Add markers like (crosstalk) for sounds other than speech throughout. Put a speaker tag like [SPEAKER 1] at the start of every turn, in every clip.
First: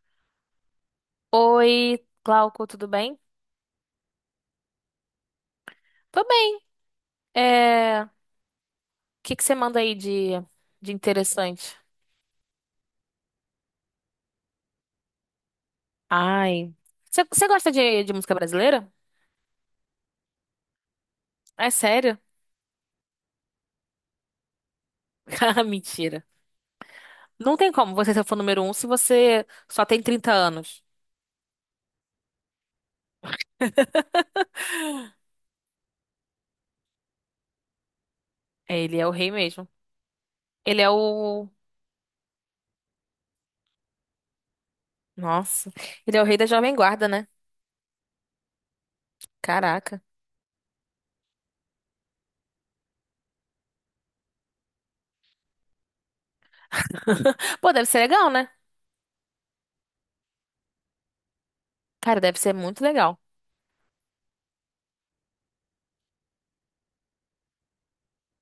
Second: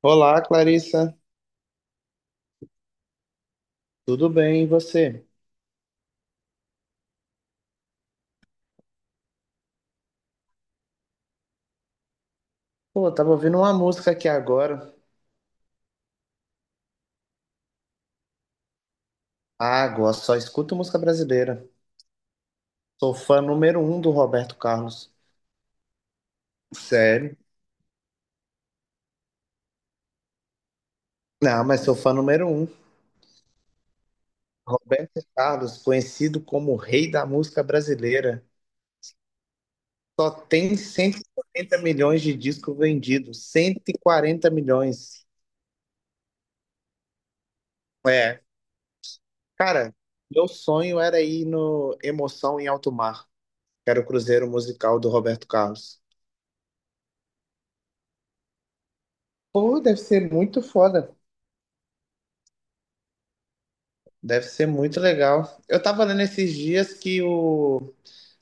[SPEAKER 1] Olá, Clarissa.
[SPEAKER 2] Oi, Glauco, tudo bem?
[SPEAKER 1] Tudo bem, e você?
[SPEAKER 2] Tô bem. É, o que que você manda aí de interessante?
[SPEAKER 1] Pô, eu tava ouvindo uma música aqui agora.
[SPEAKER 2] Ai, você gosta de música brasileira?
[SPEAKER 1] Ah, gosto, só escuto música brasileira.
[SPEAKER 2] É sério?
[SPEAKER 1] Sou fã número um do Roberto Carlos.
[SPEAKER 2] (laughs) Ah, mentira.
[SPEAKER 1] Sério?
[SPEAKER 2] Não tem como você ser fã número um se você só tem 30 anos.
[SPEAKER 1] Não, mas sou fã número um.
[SPEAKER 2] (laughs)
[SPEAKER 1] Roberto Carlos, conhecido como o rei da música brasileira,
[SPEAKER 2] É, ele é o rei mesmo.
[SPEAKER 1] só tem
[SPEAKER 2] Ele é
[SPEAKER 1] cento e
[SPEAKER 2] o...
[SPEAKER 1] quarenta milhões de discos vendidos. 140 milhões.
[SPEAKER 2] Nossa, ele é o rei da Jovem Guarda, né?
[SPEAKER 1] É. Cara,
[SPEAKER 2] Caraca.
[SPEAKER 1] meu sonho era ir no Emoção em Alto Mar, que era o cruzeiro musical do Roberto Carlos.
[SPEAKER 2] (laughs) Pô, deve ser legal, né?
[SPEAKER 1] Pô, deve ser muito foda.
[SPEAKER 2] Cara, deve ser muito legal.
[SPEAKER 1] Deve ser muito legal. Eu tava lendo esses dias que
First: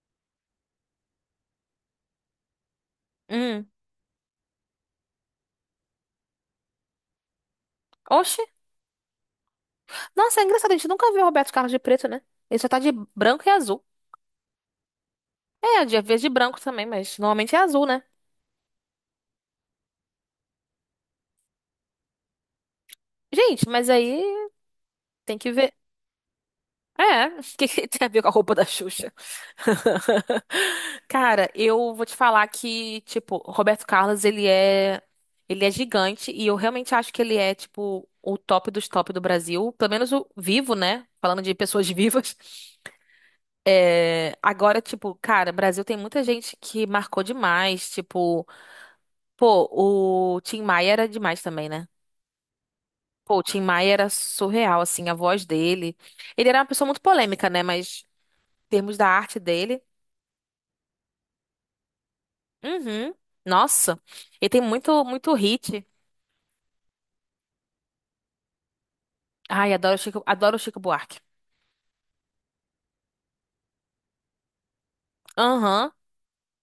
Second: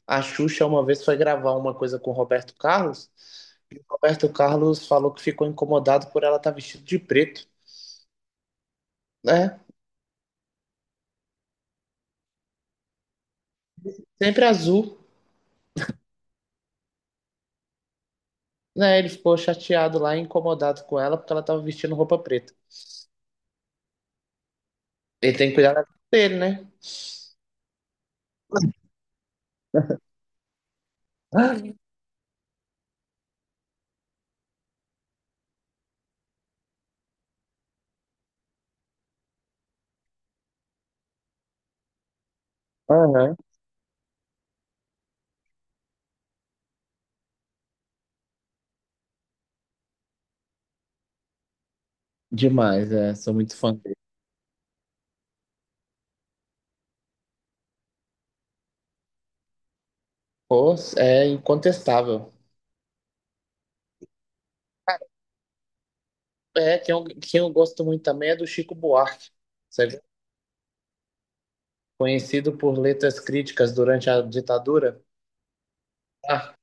[SPEAKER 1] a Xuxa uma vez foi gravar uma coisa com o Roberto Carlos,
[SPEAKER 2] Hum.
[SPEAKER 1] e o Roberto Carlos falou que ficou incomodado por ela estar vestida de preto,
[SPEAKER 2] Oxe.
[SPEAKER 1] né?
[SPEAKER 2] Nossa, é engraçado, a gente nunca viu o Roberto Carlos de preto, né? Ele só tá de branco e azul.
[SPEAKER 1] Sempre azul,
[SPEAKER 2] É, de vez de branco também, mas normalmente é azul, né?
[SPEAKER 1] né? Ele ficou chateado lá, e incomodado com ela, porque ela tava vestindo roupa preta.
[SPEAKER 2] Gente, mas aí
[SPEAKER 1] Ele
[SPEAKER 2] tem
[SPEAKER 1] tem
[SPEAKER 2] que
[SPEAKER 1] que cuidar
[SPEAKER 2] ver.
[SPEAKER 1] da vida dele, né?
[SPEAKER 2] É, (laughs) o que que tem a ver com a roupa da Xuxa? (laughs) Cara,
[SPEAKER 1] (gasps)
[SPEAKER 2] eu vou te falar que, tipo, o Roberto Carlos, ele é gigante e eu realmente acho que ele é, tipo, o top dos top do Brasil, pelo menos o vivo, né? Falando de pessoas (laughs) vivas.
[SPEAKER 1] Aham.
[SPEAKER 2] É, agora, tipo, cara, Brasil tem muita gente que marcou demais, tipo, pô, o Tim Maia era demais também, né?
[SPEAKER 1] Demais, é. Sou
[SPEAKER 2] Pô, o
[SPEAKER 1] muito
[SPEAKER 2] Tim
[SPEAKER 1] fã
[SPEAKER 2] Maia
[SPEAKER 1] dele.
[SPEAKER 2] era surreal, assim, a voz dele. Ele era uma pessoa muito polêmica, né? Mas em termos da arte dele.
[SPEAKER 1] Pô, é incontestável.
[SPEAKER 2] Uhum. Nossa, ele tem muito, muito hit.
[SPEAKER 1] É, quem eu gosto muito também é do Chico Buarque.
[SPEAKER 2] Ai,
[SPEAKER 1] Você
[SPEAKER 2] Adoro o Chico Buarque.
[SPEAKER 1] conhecido por letras críticas durante a ditadura.
[SPEAKER 2] Aham,
[SPEAKER 1] Ah,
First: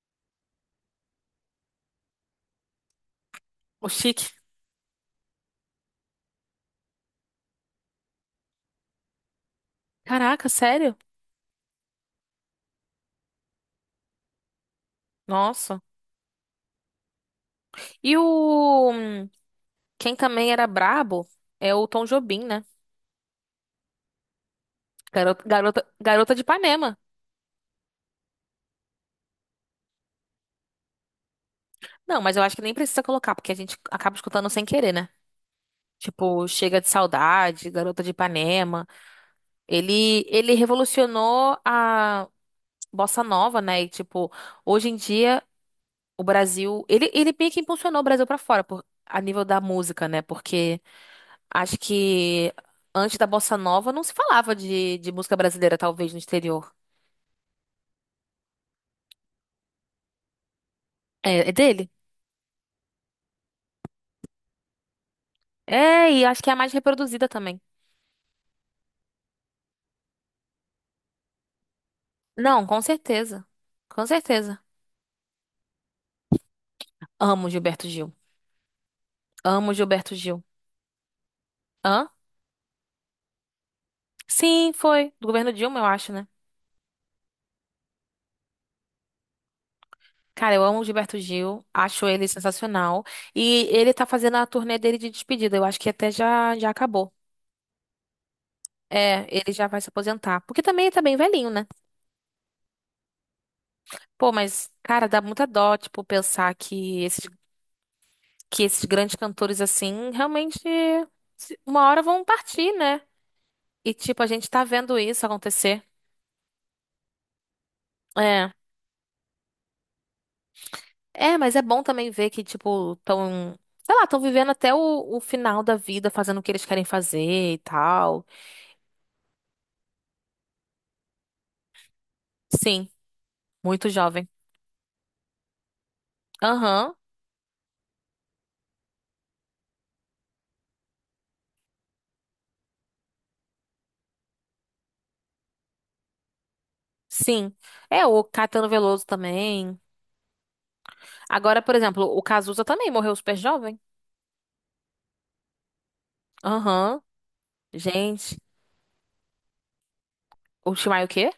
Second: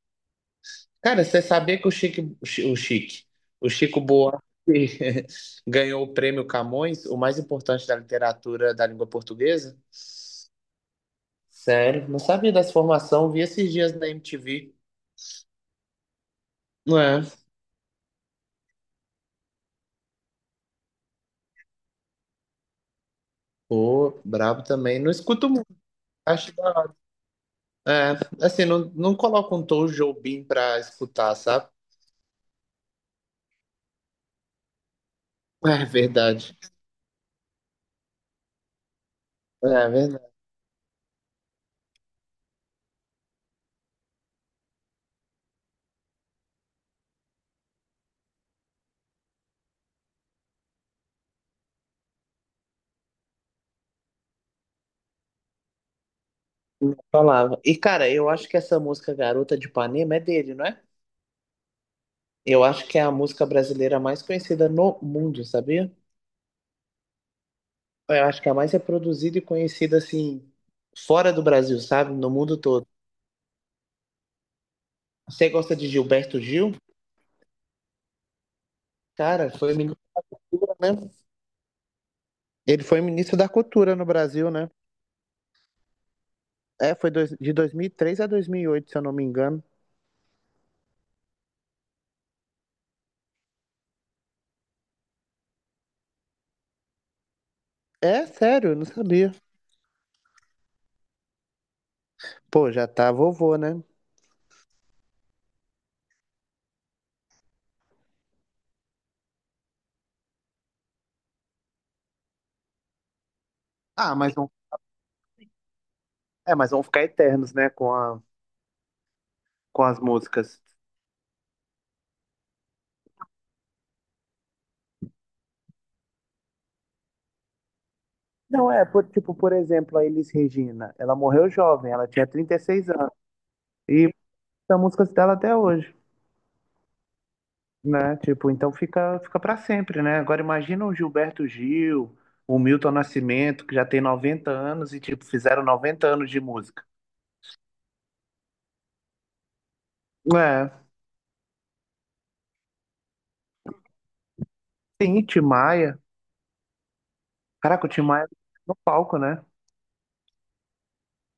[SPEAKER 1] cara, você sabia que o Chique, o Chi- o Chique, o
[SPEAKER 2] o
[SPEAKER 1] Chico
[SPEAKER 2] Chique.
[SPEAKER 1] Buarque (laughs) ganhou o prêmio Camões, o mais importante da literatura da língua portuguesa?
[SPEAKER 2] Caraca, sério?
[SPEAKER 1] Sério, não sabia dessa formação, vi esses dias na MTV.
[SPEAKER 2] Nossa.
[SPEAKER 1] Não é?
[SPEAKER 2] E o... hum, Quem também era brabo é o Tom Jobim, né?
[SPEAKER 1] Pô, brabo também. Não
[SPEAKER 2] Garota,
[SPEAKER 1] escuto muito,
[SPEAKER 2] garota, garota de
[SPEAKER 1] acho da hora.
[SPEAKER 2] Ipanema.
[SPEAKER 1] É, assim, não, não coloco um Tom Jobim pra escutar, sabe?
[SPEAKER 2] Não, mas eu acho que nem precisa colocar, porque a gente acaba escutando sem querer, né?
[SPEAKER 1] É
[SPEAKER 2] Tipo,
[SPEAKER 1] verdade.
[SPEAKER 2] Chega de Saudade, Garota de Ipanema.
[SPEAKER 1] É
[SPEAKER 2] Ele,
[SPEAKER 1] verdade.
[SPEAKER 2] ele revolucionou a bossa nova, né? E, tipo, hoje em dia, o Brasil. Ele meio que impulsionou o Brasil pra fora, a nível da música, né? Porque acho que antes da bossa nova não se falava de música brasileira, talvez, no exterior.
[SPEAKER 1] Falava. E, cara, eu acho que essa música Garota de Ipanema é dele, não é?
[SPEAKER 2] É, dele?
[SPEAKER 1] Eu acho que é a música brasileira mais conhecida no mundo, sabia?
[SPEAKER 2] É, e acho que é a mais reproduzida também.
[SPEAKER 1] Eu acho que é a mais reproduzida e conhecida, assim, fora do Brasil, sabe? No mundo
[SPEAKER 2] Não, com
[SPEAKER 1] todo.
[SPEAKER 2] certeza. Com certeza.
[SPEAKER 1] Você gosta de Gilberto Gil?
[SPEAKER 2] Amo Gilberto Gil.
[SPEAKER 1] Cara,
[SPEAKER 2] Amo
[SPEAKER 1] foi ministro,
[SPEAKER 2] Gilberto Gil.
[SPEAKER 1] né?
[SPEAKER 2] Hã?
[SPEAKER 1] Ele foi ministro da Cultura no Brasil, né?
[SPEAKER 2] Sim, foi. Do governo Dilma, eu acho, né?
[SPEAKER 1] É, foi de 2003 a 2008, se eu não me engano.
[SPEAKER 2] Cara, eu amo o Gilberto Gil, acho ele sensacional. E ele tá fazendo a turnê dele de despedida, eu acho que até já, já acabou.
[SPEAKER 1] É, sério, eu não
[SPEAKER 2] É,
[SPEAKER 1] sabia.
[SPEAKER 2] ele já vai se aposentar. Porque também ele tá bem velhinho, né?
[SPEAKER 1] Pô, já tá vovô, né?
[SPEAKER 2] Pô, mas, cara, dá muita dó, tipo, pensar que esses grandes cantores, assim, realmente uma hora vão partir, né? E,
[SPEAKER 1] Ah,
[SPEAKER 2] tipo, a
[SPEAKER 1] mas
[SPEAKER 2] gente
[SPEAKER 1] vão,
[SPEAKER 2] tá vendo isso acontecer.
[SPEAKER 1] é, mas vão ficar eternos, né, com
[SPEAKER 2] É.
[SPEAKER 1] com as músicas.
[SPEAKER 2] É, mas é bom também ver que, tipo, sei lá, tão vivendo até o final da vida, fazendo o que eles querem fazer e tal.
[SPEAKER 1] Não, é, tipo, por exemplo, a Elis Regina, ela morreu jovem, ela tinha
[SPEAKER 2] Sim,
[SPEAKER 1] 36 anos.
[SPEAKER 2] muito
[SPEAKER 1] E
[SPEAKER 2] jovem.
[SPEAKER 1] são músicas dela até hoje,
[SPEAKER 2] Aham,
[SPEAKER 1] né? Tipo, então fica para sempre, né? Agora imagina o Gilberto Gil, o Milton Nascimento, que já tem 90 anos e, tipo, fizeram 90 anos de música.
[SPEAKER 2] sim. É, o Caetano Veloso também.
[SPEAKER 1] É,
[SPEAKER 2] Agora, por exemplo, o Cazuza também morreu super jovem.
[SPEAKER 1] sim, Tim Maia.
[SPEAKER 2] Aham,
[SPEAKER 1] Caraca, o Tim Maia
[SPEAKER 2] gente.
[SPEAKER 1] no palco, né?
[SPEAKER 2] O Timaya o quê?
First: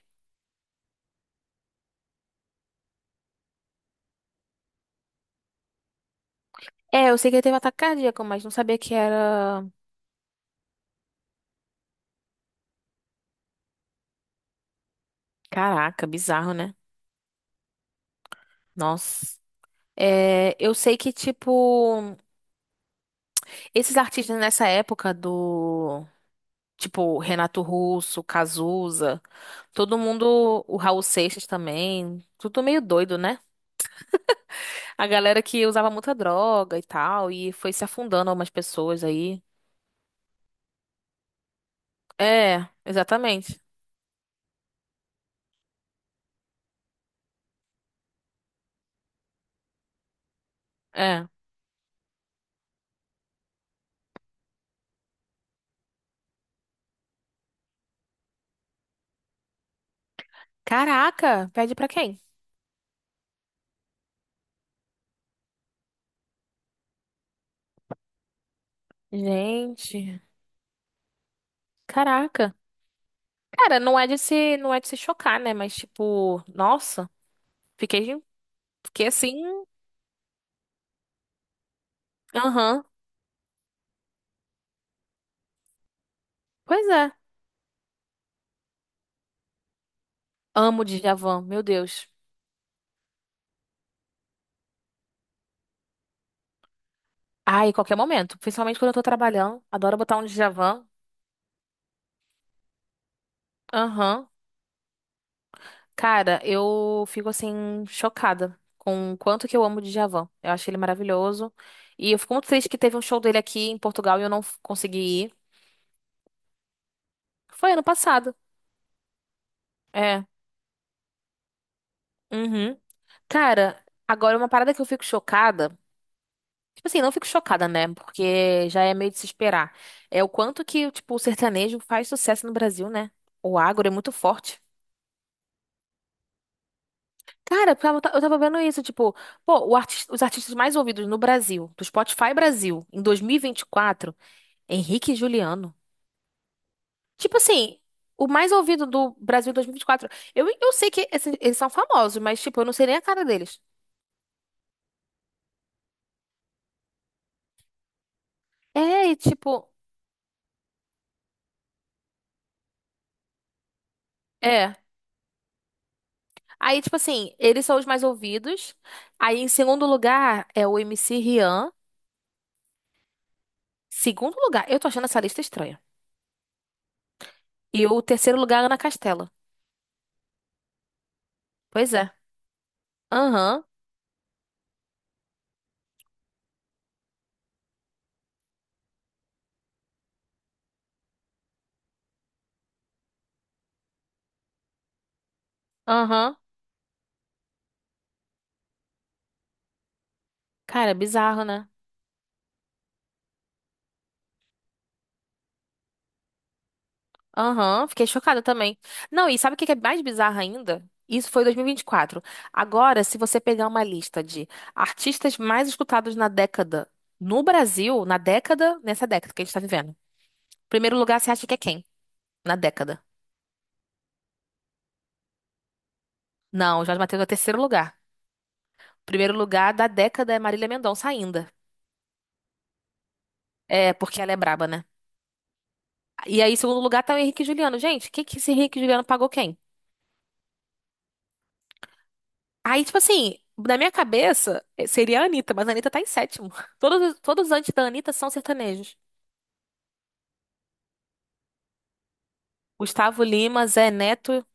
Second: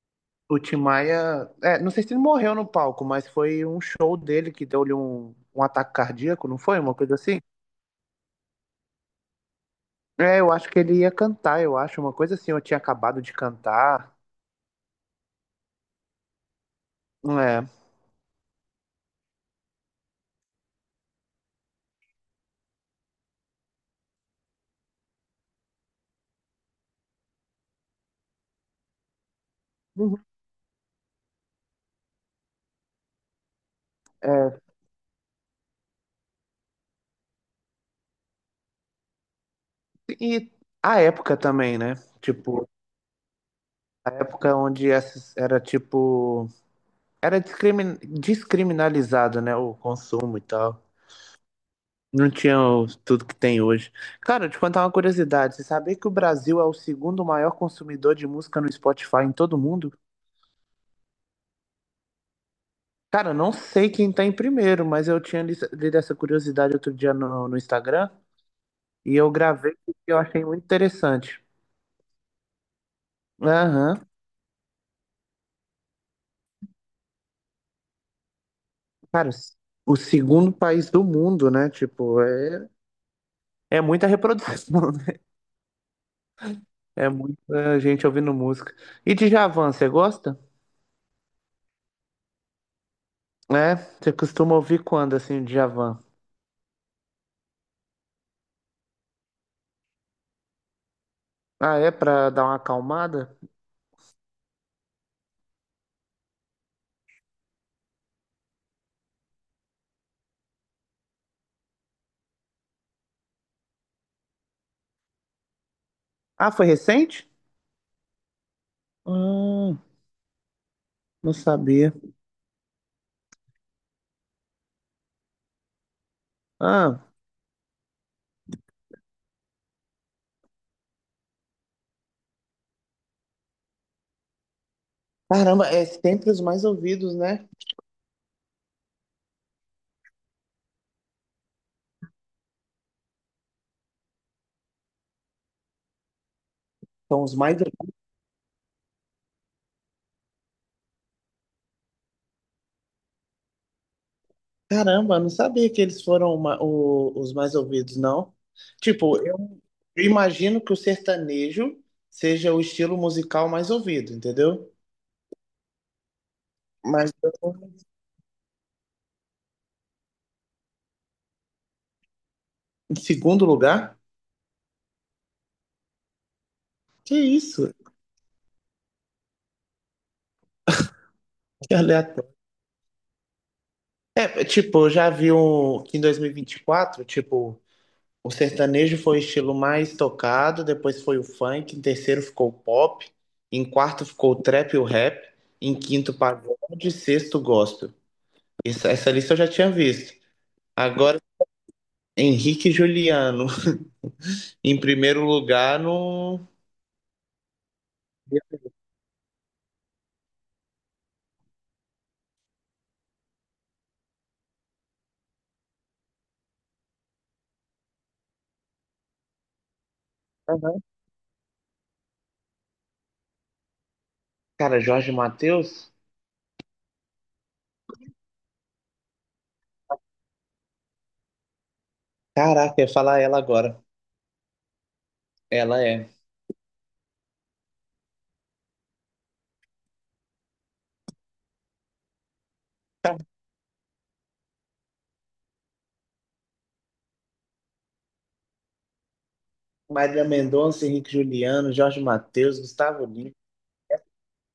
[SPEAKER 1] O Tim Maia, é, não sei se ele morreu no palco, mas foi um show dele que deu-lhe um ataque cardíaco, não foi? Uma
[SPEAKER 2] É,
[SPEAKER 1] coisa
[SPEAKER 2] eu sei que
[SPEAKER 1] assim?
[SPEAKER 2] ele teve ataque cardíaco, mas não sabia que era.
[SPEAKER 1] É, eu acho que ele ia cantar, eu acho, uma coisa assim, eu tinha acabado de cantar.
[SPEAKER 2] Caraca, bizarro, né?
[SPEAKER 1] É.
[SPEAKER 2] Nossa. É, eu sei que, tipo, esses artistas nessa época do. Tipo, Renato Russo, Cazuza, todo
[SPEAKER 1] Uhum.
[SPEAKER 2] mundo. O Raul Seixas também. Tudo meio doido, né? A galera que usava muita droga e tal, e foi se afundando algumas pessoas aí.
[SPEAKER 1] E a época também, né?
[SPEAKER 2] É,
[SPEAKER 1] Tipo,
[SPEAKER 2] exatamente.
[SPEAKER 1] a época onde era tipo. Era descriminalizado, né? O consumo e tal.
[SPEAKER 2] É.
[SPEAKER 1] Não tinha tudo que tem hoje. Cara, eu te contar uma curiosidade. Você sabia que o Brasil é o segundo maior consumidor de música no Spotify em todo o mundo?
[SPEAKER 2] Caraca, pede pra quem?
[SPEAKER 1] Cara, eu não sei quem tá em primeiro, mas eu tinha lido essa curiosidade outro dia no Instagram e eu gravei porque eu
[SPEAKER 2] Gente,
[SPEAKER 1] achei muito interessante.
[SPEAKER 2] caraca. Cara, não é
[SPEAKER 1] Aham.
[SPEAKER 2] de se, não é de se chocar, né? Mas tipo, nossa, fiquei, fiquei
[SPEAKER 1] Cara,
[SPEAKER 2] assim.
[SPEAKER 1] o segundo país do mundo, né? Tipo.
[SPEAKER 2] Aham.
[SPEAKER 1] É muita reprodução, né?
[SPEAKER 2] Pois
[SPEAKER 1] É
[SPEAKER 2] é.
[SPEAKER 1] muita gente ouvindo música. E Djavan, você gosta?
[SPEAKER 2] Amo Djavan, meu Deus.
[SPEAKER 1] É? Você costuma ouvir quando, assim, Djavan?
[SPEAKER 2] Ai, qualquer momento, principalmente quando eu tô trabalhando, adoro botar um Djavan.
[SPEAKER 1] Ah, é? Pra dar uma acalmada?
[SPEAKER 2] Aham. Cara, eu fico assim chocada com o quanto que eu amo o Djavan. Eu acho ele maravilhoso. E eu fico muito triste que teve um show dele aqui em Portugal e eu não consegui ir.
[SPEAKER 1] Ah, foi recente?
[SPEAKER 2] Foi ano passado.
[SPEAKER 1] Hum,
[SPEAKER 2] É.
[SPEAKER 1] não sabia.
[SPEAKER 2] Uhum. Cara, agora uma parada que eu fico chocada. Tipo assim,
[SPEAKER 1] Ah,
[SPEAKER 2] não fico chocada, né? Porque já é meio de se esperar. É o quanto que, tipo, o sertanejo faz sucesso no Brasil, né? O agro é muito forte.
[SPEAKER 1] caramba, é sempre os mais ouvidos, né?
[SPEAKER 2] Cara, eu tava vendo isso, tipo, pô, o os artistas mais ouvidos no Brasil, do Spotify Brasil, em 2024, Henrique e Juliano.
[SPEAKER 1] São os
[SPEAKER 2] Tipo
[SPEAKER 1] mais.
[SPEAKER 2] assim, o mais ouvido do Brasil dois mil e vinte e quatro. Eu sei que eles são famosos, mas, tipo, eu não sei nem a cara deles.
[SPEAKER 1] Caramba, eu não sabia que eles foram os mais ouvidos, não.
[SPEAKER 2] É, e,
[SPEAKER 1] Tipo, eu
[SPEAKER 2] tipo,
[SPEAKER 1] imagino que o sertanejo seja o estilo musical mais ouvido, entendeu?
[SPEAKER 2] é. Aí, tipo
[SPEAKER 1] Mas eu
[SPEAKER 2] assim,
[SPEAKER 1] tô
[SPEAKER 2] eles são os mais ouvidos. Aí, em segundo lugar, é o MC Rian.
[SPEAKER 1] em segundo lugar.
[SPEAKER 2] Segundo lugar, eu tô achando essa lista estranha.
[SPEAKER 1] Que isso?
[SPEAKER 2] E o terceiro lugar, Ana Castela.
[SPEAKER 1] Que
[SPEAKER 2] Pois é.
[SPEAKER 1] aleatório.
[SPEAKER 2] Aham,
[SPEAKER 1] É, tipo, eu já vi um, que em 2024, tipo, o sertanejo foi o estilo mais tocado, depois foi o funk, em terceiro ficou o pop, em quarto ficou o trap e o rap, em quinto o
[SPEAKER 2] aham.
[SPEAKER 1] pagode, sexto o gospel. Essa lista eu já tinha visto.
[SPEAKER 2] Cara, é
[SPEAKER 1] Agora,
[SPEAKER 2] bizarro, né?
[SPEAKER 1] Henrique e Juliano, (laughs) em primeiro lugar no...
[SPEAKER 2] Aham, fiquei chocada também. Não, e sabe o que que é mais bizarro ainda? Isso foi 2024. Agora, se você pegar uma lista de artistas mais escutados na década no Brasil, na década, nessa década que a gente tá vivendo.
[SPEAKER 1] Aham.
[SPEAKER 2] Primeiro lugar, você acha que é quem? Na década.
[SPEAKER 1] Cara, Jorge Mateus?
[SPEAKER 2] Não, Jorge Mateus é o terceiro lugar. Primeiro lugar da década é Marília Mendonça ainda.
[SPEAKER 1] Caraca, eu ia falar ela agora.
[SPEAKER 2] É, porque ela é braba, né?
[SPEAKER 1] Ela é.
[SPEAKER 2] E aí, em segundo lugar, tá o Henrique e Juliano. Gente, o que que esse Henrique e Juliano pagou quem? Aí, tipo assim, na minha cabeça, seria a Anitta, mas a Anitta tá em sétimo. (laughs) Todos antes da Anitta são sertanejos.
[SPEAKER 1] Marília Mendonça, Henrique Juliano, Jorge Mateus, Gustavo
[SPEAKER 2] Gustavo
[SPEAKER 1] Lima.
[SPEAKER 2] Lima, Zé Neto,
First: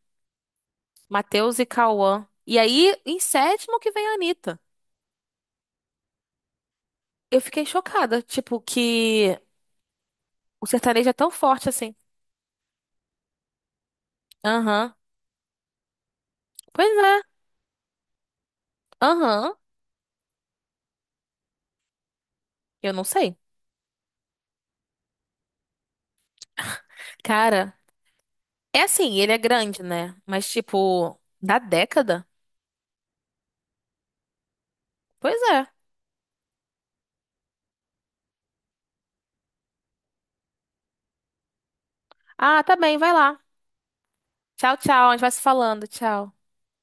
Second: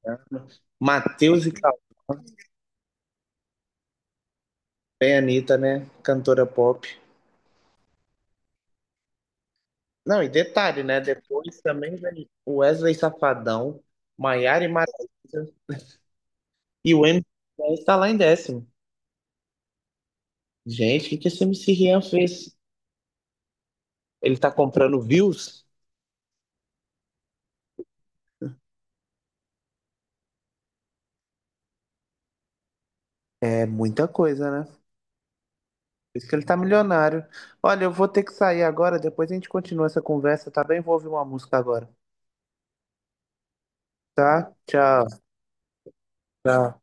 [SPEAKER 1] Matheus e
[SPEAKER 2] Matheus e
[SPEAKER 1] Cauã,
[SPEAKER 2] Cauã. E aí, em sétimo que vem a Anitta.
[SPEAKER 1] bem Anitta, né? Cantora pop.
[SPEAKER 2] Eu fiquei chocada, tipo, que
[SPEAKER 1] Não, e
[SPEAKER 2] o
[SPEAKER 1] detalhe, né?
[SPEAKER 2] sertanejo é tão
[SPEAKER 1] Depois
[SPEAKER 2] forte assim.
[SPEAKER 1] também vem o Wesley Safadão, Maiara e
[SPEAKER 2] Aham.
[SPEAKER 1] Maraíza, e
[SPEAKER 2] Pois
[SPEAKER 1] o MC
[SPEAKER 2] é.
[SPEAKER 1] Rian está lá em décimo.
[SPEAKER 2] Aham.
[SPEAKER 1] Gente, o que que esse MC Rian fez?
[SPEAKER 2] Eu não sei.
[SPEAKER 1] Ele tá comprando views?
[SPEAKER 2] Cara, é assim, ele é grande, né? Mas, tipo, da década?
[SPEAKER 1] É muita coisa, né?
[SPEAKER 2] Pois é.
[SPEAKER 1] Por isso que ele tá milionário. Olha, eu vou ter que sair agora, depois a gente continua essa conversa, tá bem? Vou ouvir uma música agora,
[SPEAKER 2] Ah, tá bem, vai lá.
[SPEAKER 1] tá?
[SPEAKER 2] Tchau, tchau. A gente
[SPEAKER 1] Tchau.
[SPEAKER 2] vai se falando. Tchau.
[SPEAKER 1] Tchau.